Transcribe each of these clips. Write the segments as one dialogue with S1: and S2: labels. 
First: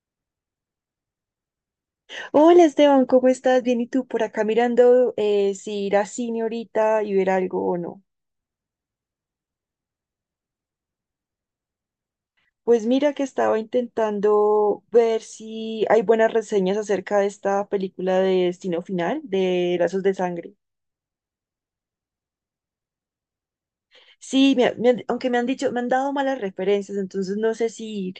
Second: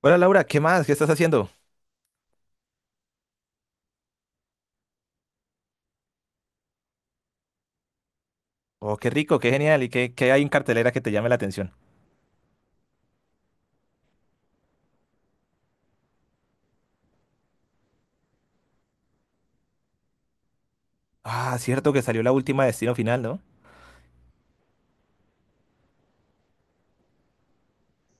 S1: Hola Laura, ¿qué más? ¿Qué estás haciendo?
S2: Hola Esteban, ¿cómo estás? Bien, ¿y tú por acá mirando si ir a cine ahorita y ver algo o no?
S1: Oh, qué rico, qué genial. ¿Y qué hay en cartelera que te llame la atención?
S2: Pues mira que estaba intentando ver si hay buenas reseñas acerca de esta película de Destino Final, de Lazos de Sangre.
S1: Ah, cierto que salió la última Destino Final, ¿no?
S2: Sí, aunque me han dicho, me han dado malas referencias, entonces no sé si ir.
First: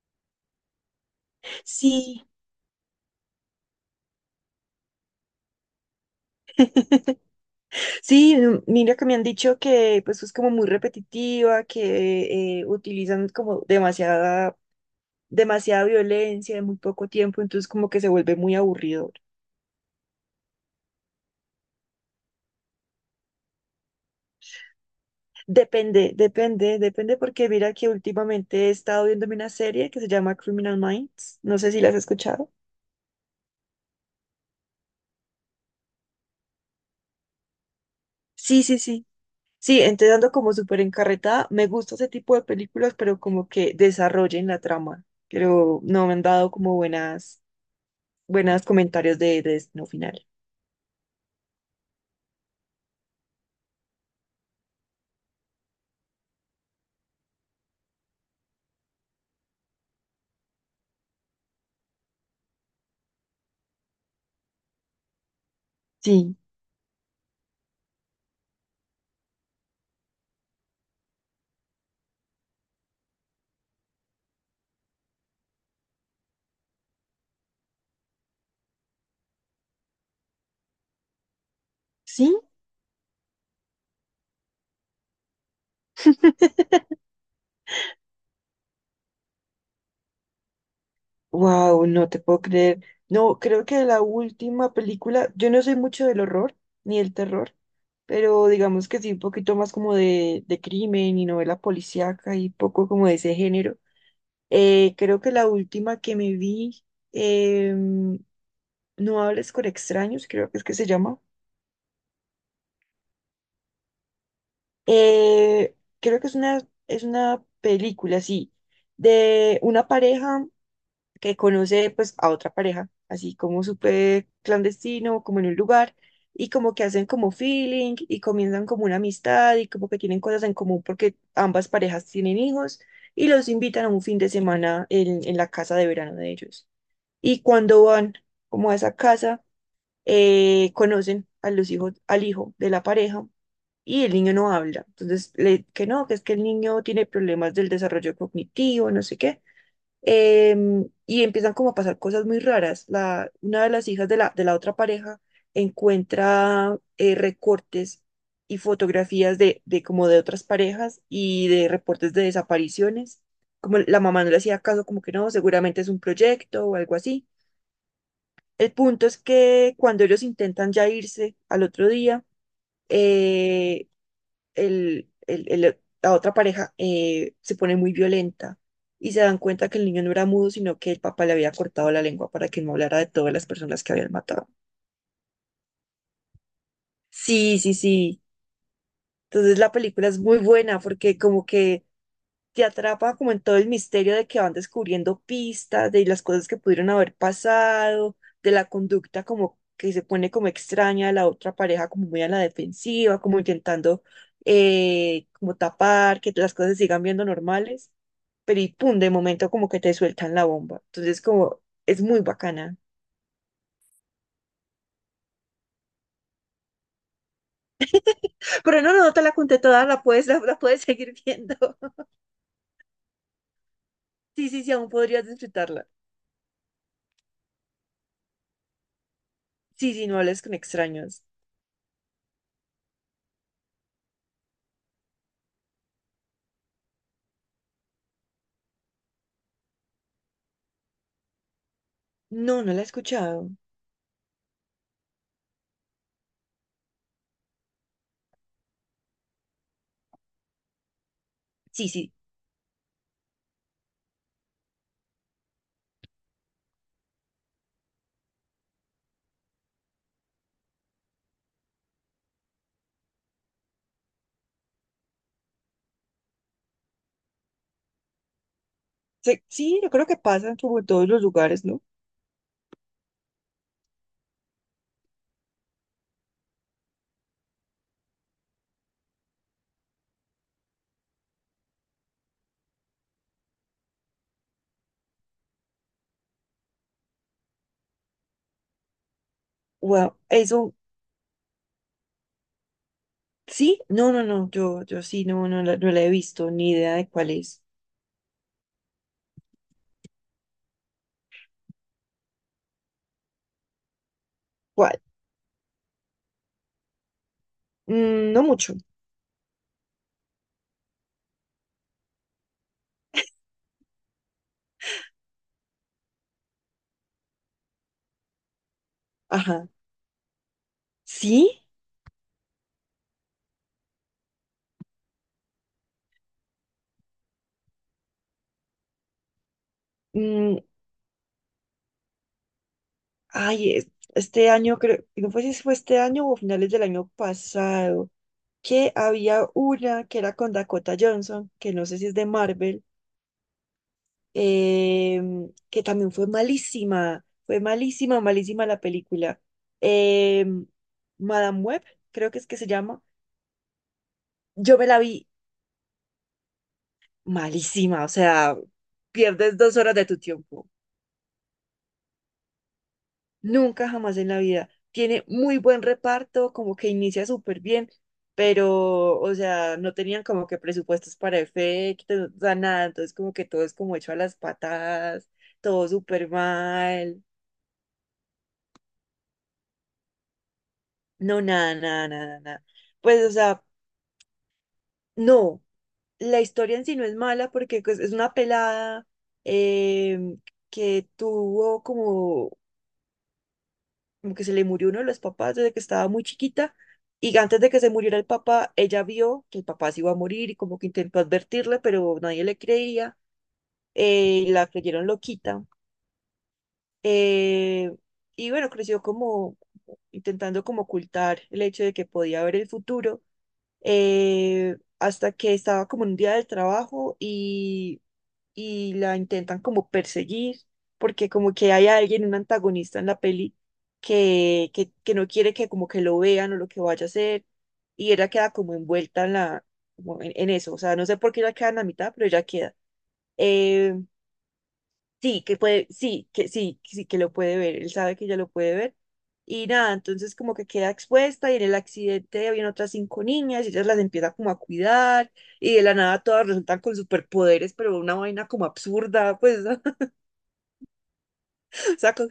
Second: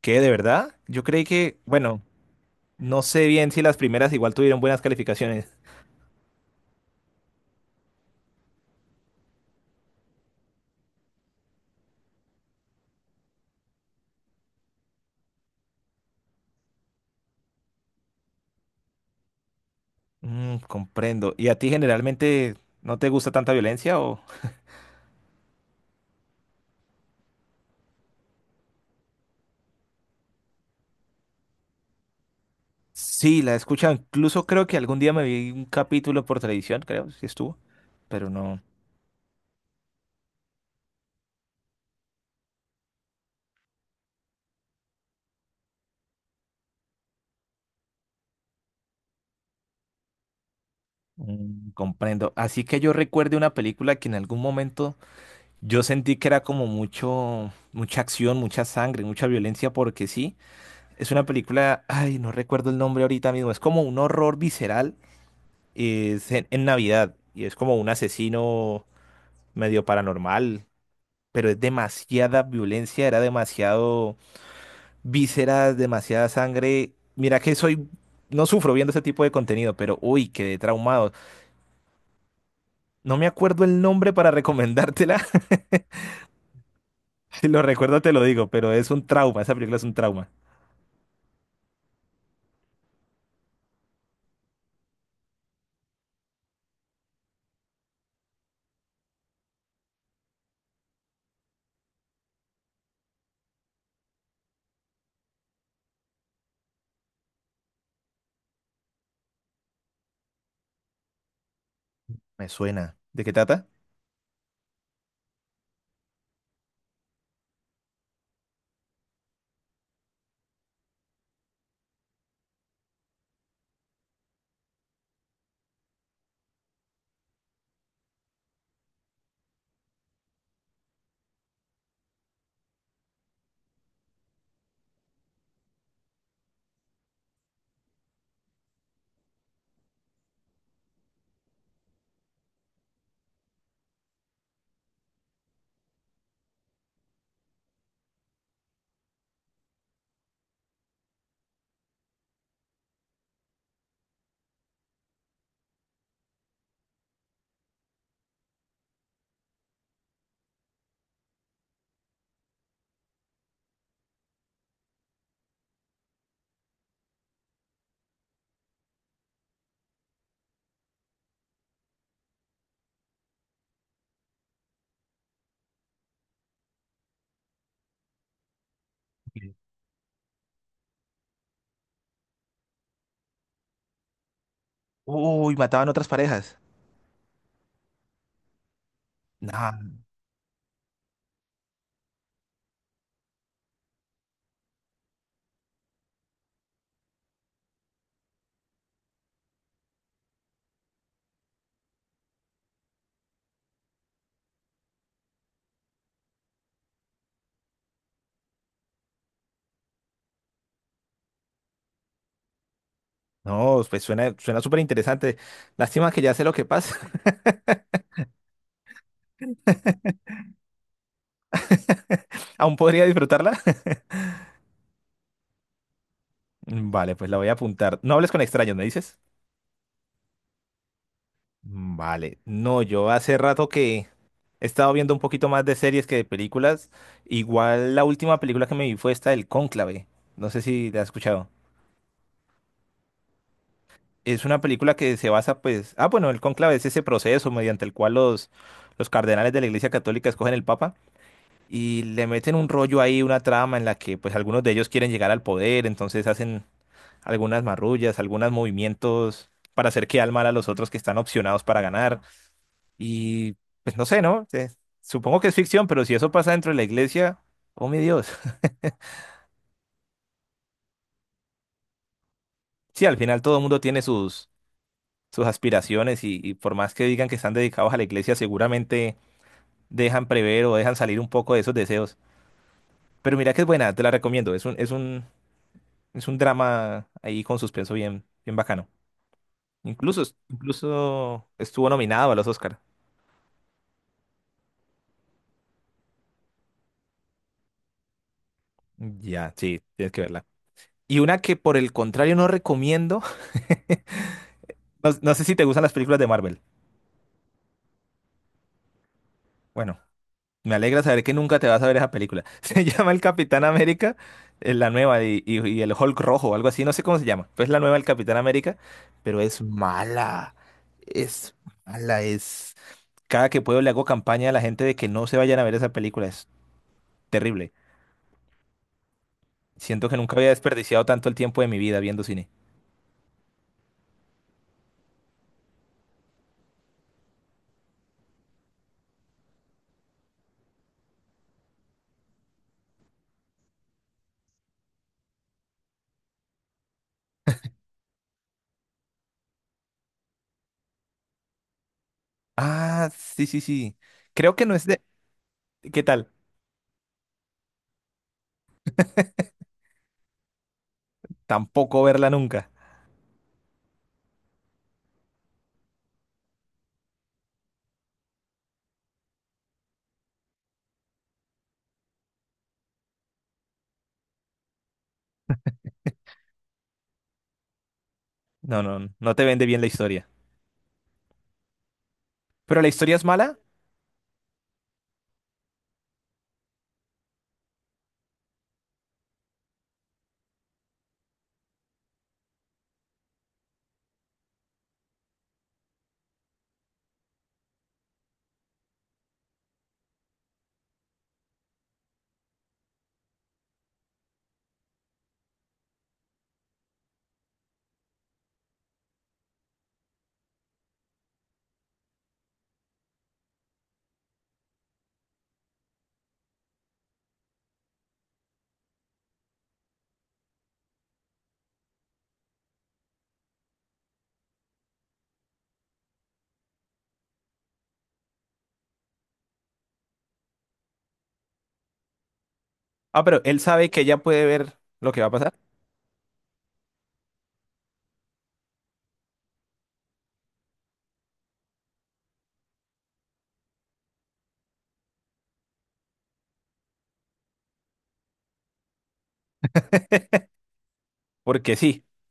S1: ¿Qué, de verdad? Yo creí que, bueno,
S2: Sí,
S1: no sé bien si las primeras igual tuvieron buenas calificaciones.
S2: sí, mira que me han dicho que pues es como muy repetitiva, que utilizan como demasiada violencia en muy poco tiempo, entonces como que se vuelve muy aburrido.
S1: Mm, comprendo. ¿Y a ti generalmente no te gusta tanta violencia o...?
S2: Depende, depende, depende porque mira que últimamente he estado viendo una serie que se llama Criminal Minds, no sé si la has escuchado.
S1: Sí, la he escuchado. Incluso creo que algún día me vi un capítulo por televisión, creo, si estuvo. Pero no...
S2: Sí, sí, sí. Sí, entonces ando como súper encarretada, me gusta ese tipo de películas, pero como que desarrollen la trama, pero no me han dado como buenas comentarios de Destino Final.
S1: Mm, comprendo. Así que yo recuerde una película que en algún momento... Yo sentí que era como mucho, mucha acción, mucha sangre, mucha violencia, porque sí, es una película, ay, no recuerdo el nombre ahorita mismo, es como un horror visceral, es
S2: Sí,
S1: en Navidad, y es como un asesino medio paranormal, pero es demasiada violencia, era demasiado vísceras, demasiada sangre. Mira que soy, no sufro viendo ese tipo de contenido, pero uy, quedé traumado.
S2: sí.
S1: No me acuerdo el nombre para recomendártela, si lo recuerdo te lo digo, pero es un trauma, esa película es un trauma.
S2: Wow, no te puedo creer. No, creo que la última película, yo no soy mucho del horror ni del terror, pero digamos que sí, un poquito más como de crimen y novela policíaca y poco como de ese género. Creo que la última que me vi, em, No hables con extraños, creo que es que se llama.
S1: Me suena. ¿De qué trata?
S2: Creo que es una película, sí, de una pareja que conoce pues a otra pareja, así como súper clandestino, como en un lugar, y como que hacen como feeling y comienzan como una amistad y como que tienen cosas en común porque ambas parejas tienen hijos y los invitan a un fin de semana en la casa de verano de ellos. Y cuando van como a esa casa, conocen a los hijos, al hijo de la pareja. Y el niño no habla. Entonces, que no, que es que el niño tiene problemas del desarrollo cognitivo, no sé qué, y empiezan como a pasar cosas muy raras. Una de las hijas de la otra pareja encuentra recortes y fotografías de como de otras parejas y de reportes de desapariciones. Como la mamá no le hacía caso, como que no, seguramente es un proyecto o algo así. El punto es que cuando ellos intentan ya irse al otro día, eh, la otra pareja se pone muy violenta y se dan
S1: Sí.
S2: cuenta que el niño no era mudo, sino que el papá le había cortado la lengua para que no hablara de todas las personas que habían matado.
S1: Uy, mataban otras parejas.
S2: Sí, sí, sí. Entonces la
S1: Nah,
S2: película es muy buena porque como que te atrapa como en todo el misterio de que van descubriendo pistas, de las cosas que pudieron haber pasado, de la conducta como que se pone como extraña de la otra pareja, como muy a la defensiva, como intentando como tapar, que las cosas se sigan viendo normales, pero y pum, de momento como que te sueltan la bomba. Entonces como es muy bacana.
S1: no, pues suena, suena súper interesante. Lástima que ya sé lo que pasa.
S2: Pero no, no, no te la conté toda, la puedes seguir viendo.
S1: ¿Aún podría disfrutarla?
S2: Sí, sí, sí, aún podrías disfrutarla.
S1: Vale, pues la voy a apuntar. No hables con extraños, ¿me dices?
S2: Sí, sí, no hables con extraños.
S1: Mm, vale. No, yo hace rato que he estado viendo un poquito más de series que de películas. Igual la última película que me vi fue esta del Cónclave. No sé si la has escuchado.
S2: No, no la he escuchado.
S1: Es una película que se basa, pues. Ah, bueno, el Cónclave es ese proceso mediante el cual los cardenales de la Iglesia Católica escogen el Papa.
S2: Sí,
S1: Y
S2: sí.
S1: le meten un rollo ahí, una trama en la que pues algunos de ellos quieren llegar al poder, entonces hacen algunas marrullas, algunos movimientos para hacer quedar mal a los otros que están opcionados para ganar. Y pues no sé, ¿no? Supongo que es ficción, pero si eso pasa dentro de la iglesia, oh mi Dios.
S2: Sí, yo creo que pasan como en todos los lugares, ¿no?
S1: Sí, al final todo el mundo tiene sus, sus aspiraciones y por más que digan que están dedicados a la iglesia, seguramente dejan prever o dejan salir un poco de esos deseos. Pero mira que es buena, te la recomiendo. Es es un drama ahí con suspenso bien, bien bacano.
S2: Wow,
S1: Incluso,
S2: eso,
S1: incluso estuvo nominado a los Oscar.
S2: sí, no, no, no, yo sí, no, no, no la he visto, ni idea de cuál es.
S1: Ya, sí, tienes que verla. Y una que por el contrario no recomiendo.
S2: ¿Cuál?
S1: No, no sé si te gustan las películas de Marvel.
S2: No mucho,
S1: Bueno, me alegra saber que nunca te vas a ver esa película. Se llama El Capitán América, la nueva, y el Hulk rojo, o algo así, no sé cómo se llama. Pues la nueva del Capitán América, pero es
S2: ajá.
S1: mala. Es
S2: ¿Sí?
S1: mala, es... Cada que puedo le hago campaña a la gente de que no se vayan a ver esa película. Es terrible. Siento que nunca había
S2: Mm,
S1: desperdiciado tanto el tiempo de mi vida viendo cine.
S2: ay, este año creo, no fue si fue este año o finales del año pasado, que había una que era con Dakota Johnson, que no sé si es de Marvel, eh, que también fue malísima, malísima la película. Eh, Madame Web, creo que es que se llama.
S1: Ah, sí, sí, sí. Creo que no
S2: Yo
S1: es
S2: me la
S1: de...
S2: vi
S1: ¿Qué tal?
S2: malísima, o sea, pierdes dos horas de tu tiempo.
S1: Tampoco verla nunca.
S2: Nunca jamás en la vida. Tiene muy buen reparto, como que inicia súper bien, pero, o sea, no tenían como que presupuestos para efectos, o sea, nada, entonces como que todo es como hecho a las patadas, todo súper mal.
S1: No, no no te vende bien la historia.
S2: No, nada, nada, nada, nada.
S1: Pero la historia es
S2: Pues, o
S1: mala.
S2: sea, no, la historia en sí no es mala porque pues, es una pelada, eh, que tuvo como que se le murió uno de los papás desde que estaba muy chiquita y antes de que se muriera el papá, ella vio que el papá se iba a morir y como que intentó advertirle, pero nadie le creía, y la creyeron loquita. eh, y bueno, creció como intentando como ocultar el hecho de que podía ver el futuro, hasta que estaba como en un día del trabajo y la intentan como perseguir, porque como que hay alguien, un antagonista en la peli, que no quiere que como que lo vean o lo que vaya a hacer, y ella queda como envuelta como en eso, o sea, no sé por qué ella queda en la mitad, pero ella queda.
S1: Ah, pero él sabe
S2: Eh,
S1: que ella puede ver lo que va a
S2: Sí,
S1: pasar.
S2: que puede, sí, que sí, sí, que lo puede ver, él sabe que ella lo puede ver. Y nada, entonces como que queda expuesta y en el accidente habían otras cinco niñas y ellas las empieza como a cuidar y de la nada todas resultan con superpoderes, pero una vaina como absurda, pues, o
S1: Porque sí.
S2: sea,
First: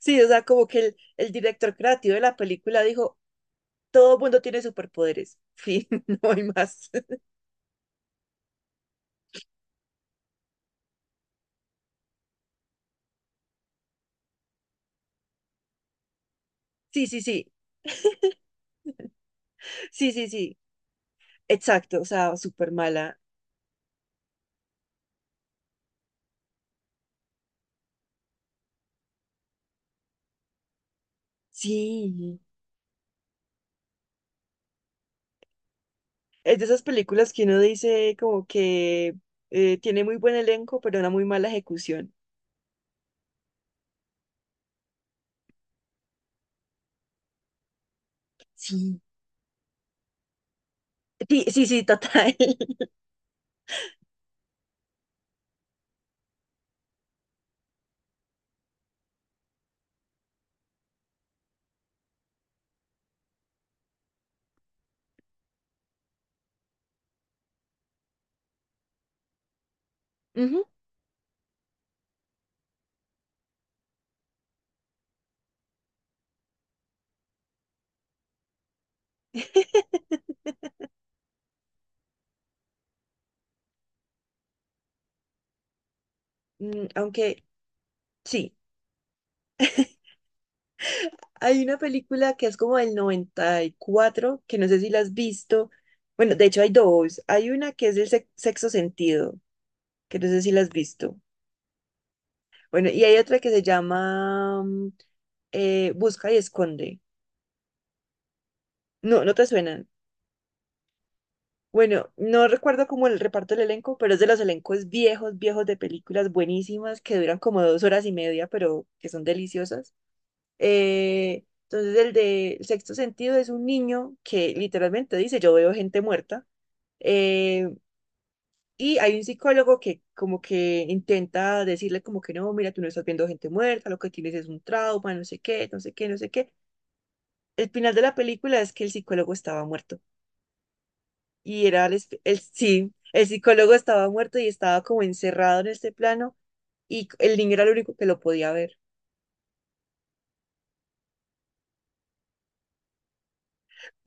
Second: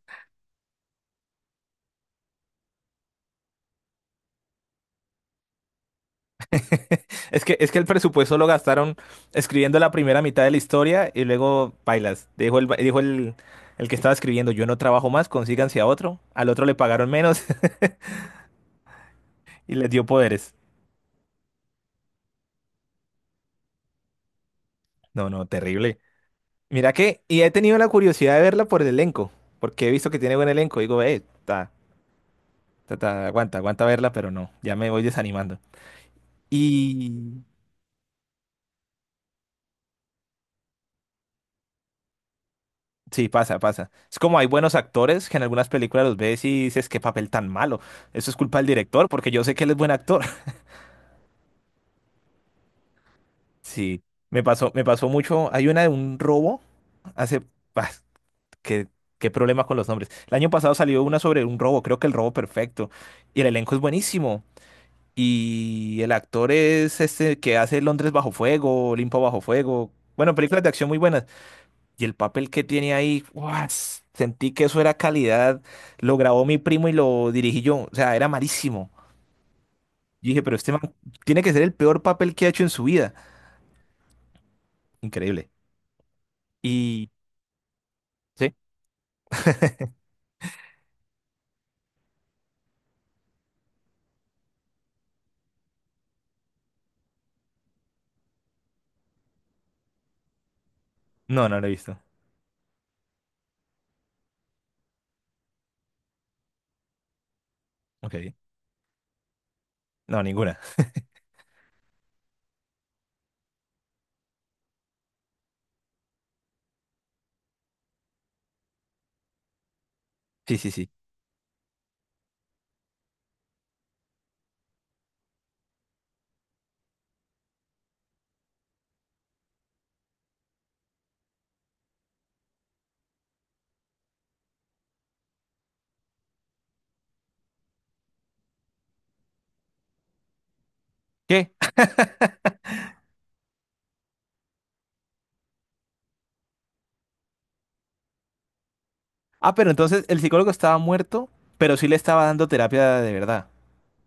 S2: sí, o sea, como que el director creativo de la película dijo, todo mundo tiene superpoderes, fin, no hay más.
S1: Es que el presupuesto lo gastaron escribiendo la primera mitad de la historia y luego bailas. Dijo el, ba- dijo El que estaba escribiendo, yo no trabajo más, consíganse a otro. Al otro le
S2: Sí,
S1: pagaron
S2: sí,
S1: menos
S2: sí,
S1: y les dio
S2: sí, sí,
S1: poderes.
S2: sí, exacto, o sea, súper mala.
S1: No, no, terrible. Mira que, y he tenido la curiosidad de verla por el elenco, porque he visto que tiene buen elenco. Digo, está.
S2: Sí.
S1: Ta, aguanta, aguanta verla, pero no, ya me voy desanimando.
S2: Es de esas
S1: Y
S2: películas que uno dice como que tiene muy buen elenco, pero una muy mala ejecución.
S1: sí, pasa, pasa. Es como hay buenos actores que en algunas películas los ves y dices, qué papel tan malo. Eso es culpa del
S2: Sí.
S1: director, porque yo sé que él es buen actor.
S2: Sí, sí, sí, total.
S1: Sí, me pasó mucho. Hay una de un robo hace... ah, qué, qué problema con los nombres. El año pasado salió una sobre un robo, creo que el robo perfecto. Y el elenco es buenísimo. Y el actor es este que hace Londres bajo fuego, Olimpo bajo fuego. Bueno, películas
S2: Ujú.
S1: de acción muy buenas. Y el papel que tiene ahí, ¡guau! Sentí que eso era calidad. Lo grabó mi primo y lo dirigí yo. O sea, era malísimo. Yo dije, pero este man tiene que ser el peor papel que ha hecho en su vida. Increíble. Y...
S2: Aunque sí,
S1: ¿Sí?
S2: hay una película que es como del 94 que no sé si la has visto. Bueno, de hecho hay dos. Hay una que es del sexto sentido, que no sé si la has visto.
S1: No, no lo he visto.
S2: Bueno, y hay otra que se llama Busca y Esconde.
S1: Ok.
S2: No, no te suena.
S1: No, ninguna.
S2: Bueno, no recuerdo como el reparto del elenco, pero es de los elencos viejos, viejos de películas buenísimas que duran como 2 horas y media, pero que son deliciosas.
S1: Sí, sí, sí.
S2: Entonces, el de Sexto Sentido es un niño que literalmente dice, yo veo gente muerta. Eh, y hay un psicólogo que como que intenta decirle como que no, mira, tú no estás viendo gente muerta, lo que tienes es un trauma, no sé qué, no sé qué, no sé qué. El final de la película es que el psicólogo estaba muerto.
S1: ¿Qué?
S2: Y era sí, el psicólogo estaba muerto y estaba como encerrado en este plano y el niño era el único que lo podía ver.
S1: Ah, pero entonces el psicólogo estaba muerto, pero sí le estaba dando terapia de verdad.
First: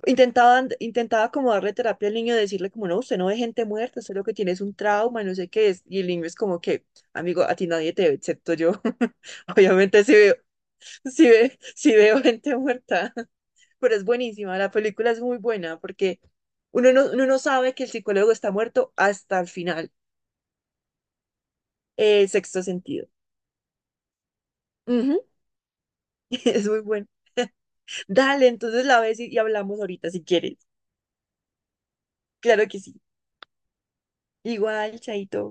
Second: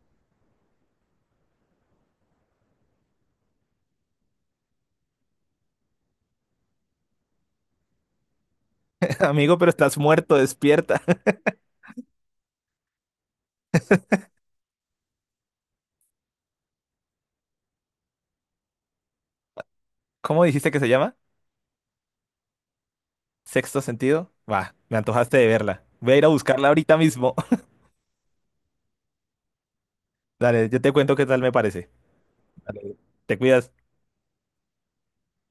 S2: Intentaba como darle terapia al niño, decirle como, no, usted no ve gente muerta, usted lo que tiene es un trauma, no sé qué es. Y el niño es como que, amigo, a ti nadie te ve, excepto yo.
S1: Amigo, pero estás
S2: Obviamente sí
S1: muerto,
S2: veo,
S1: despierta.
S2: sí ve, sí veo gente muerta, pero es buenísima, la película es muy buena porque uno no sabe que el psicólogo está muerto hasta el final,
S1: ¿Cómo dijiste que se llama?
S2: el sexto sentido.
S1: ¿Sexto sentido? Va, me
S2: Ujú.
S1: antojaste de verla. Voy a ir a buscarla
S2: Es muy
S1: ahorita
S2: bueno.
S1: mismo.
S2: Dale, entonces la ves y hablamos ahorita si quieres.
S1: Dale, yo te cuento qué tal me parece.
S2: Claro que
S1: Dale,
S2: sí.
S1: te cuidas.
S2: Igual, chaito.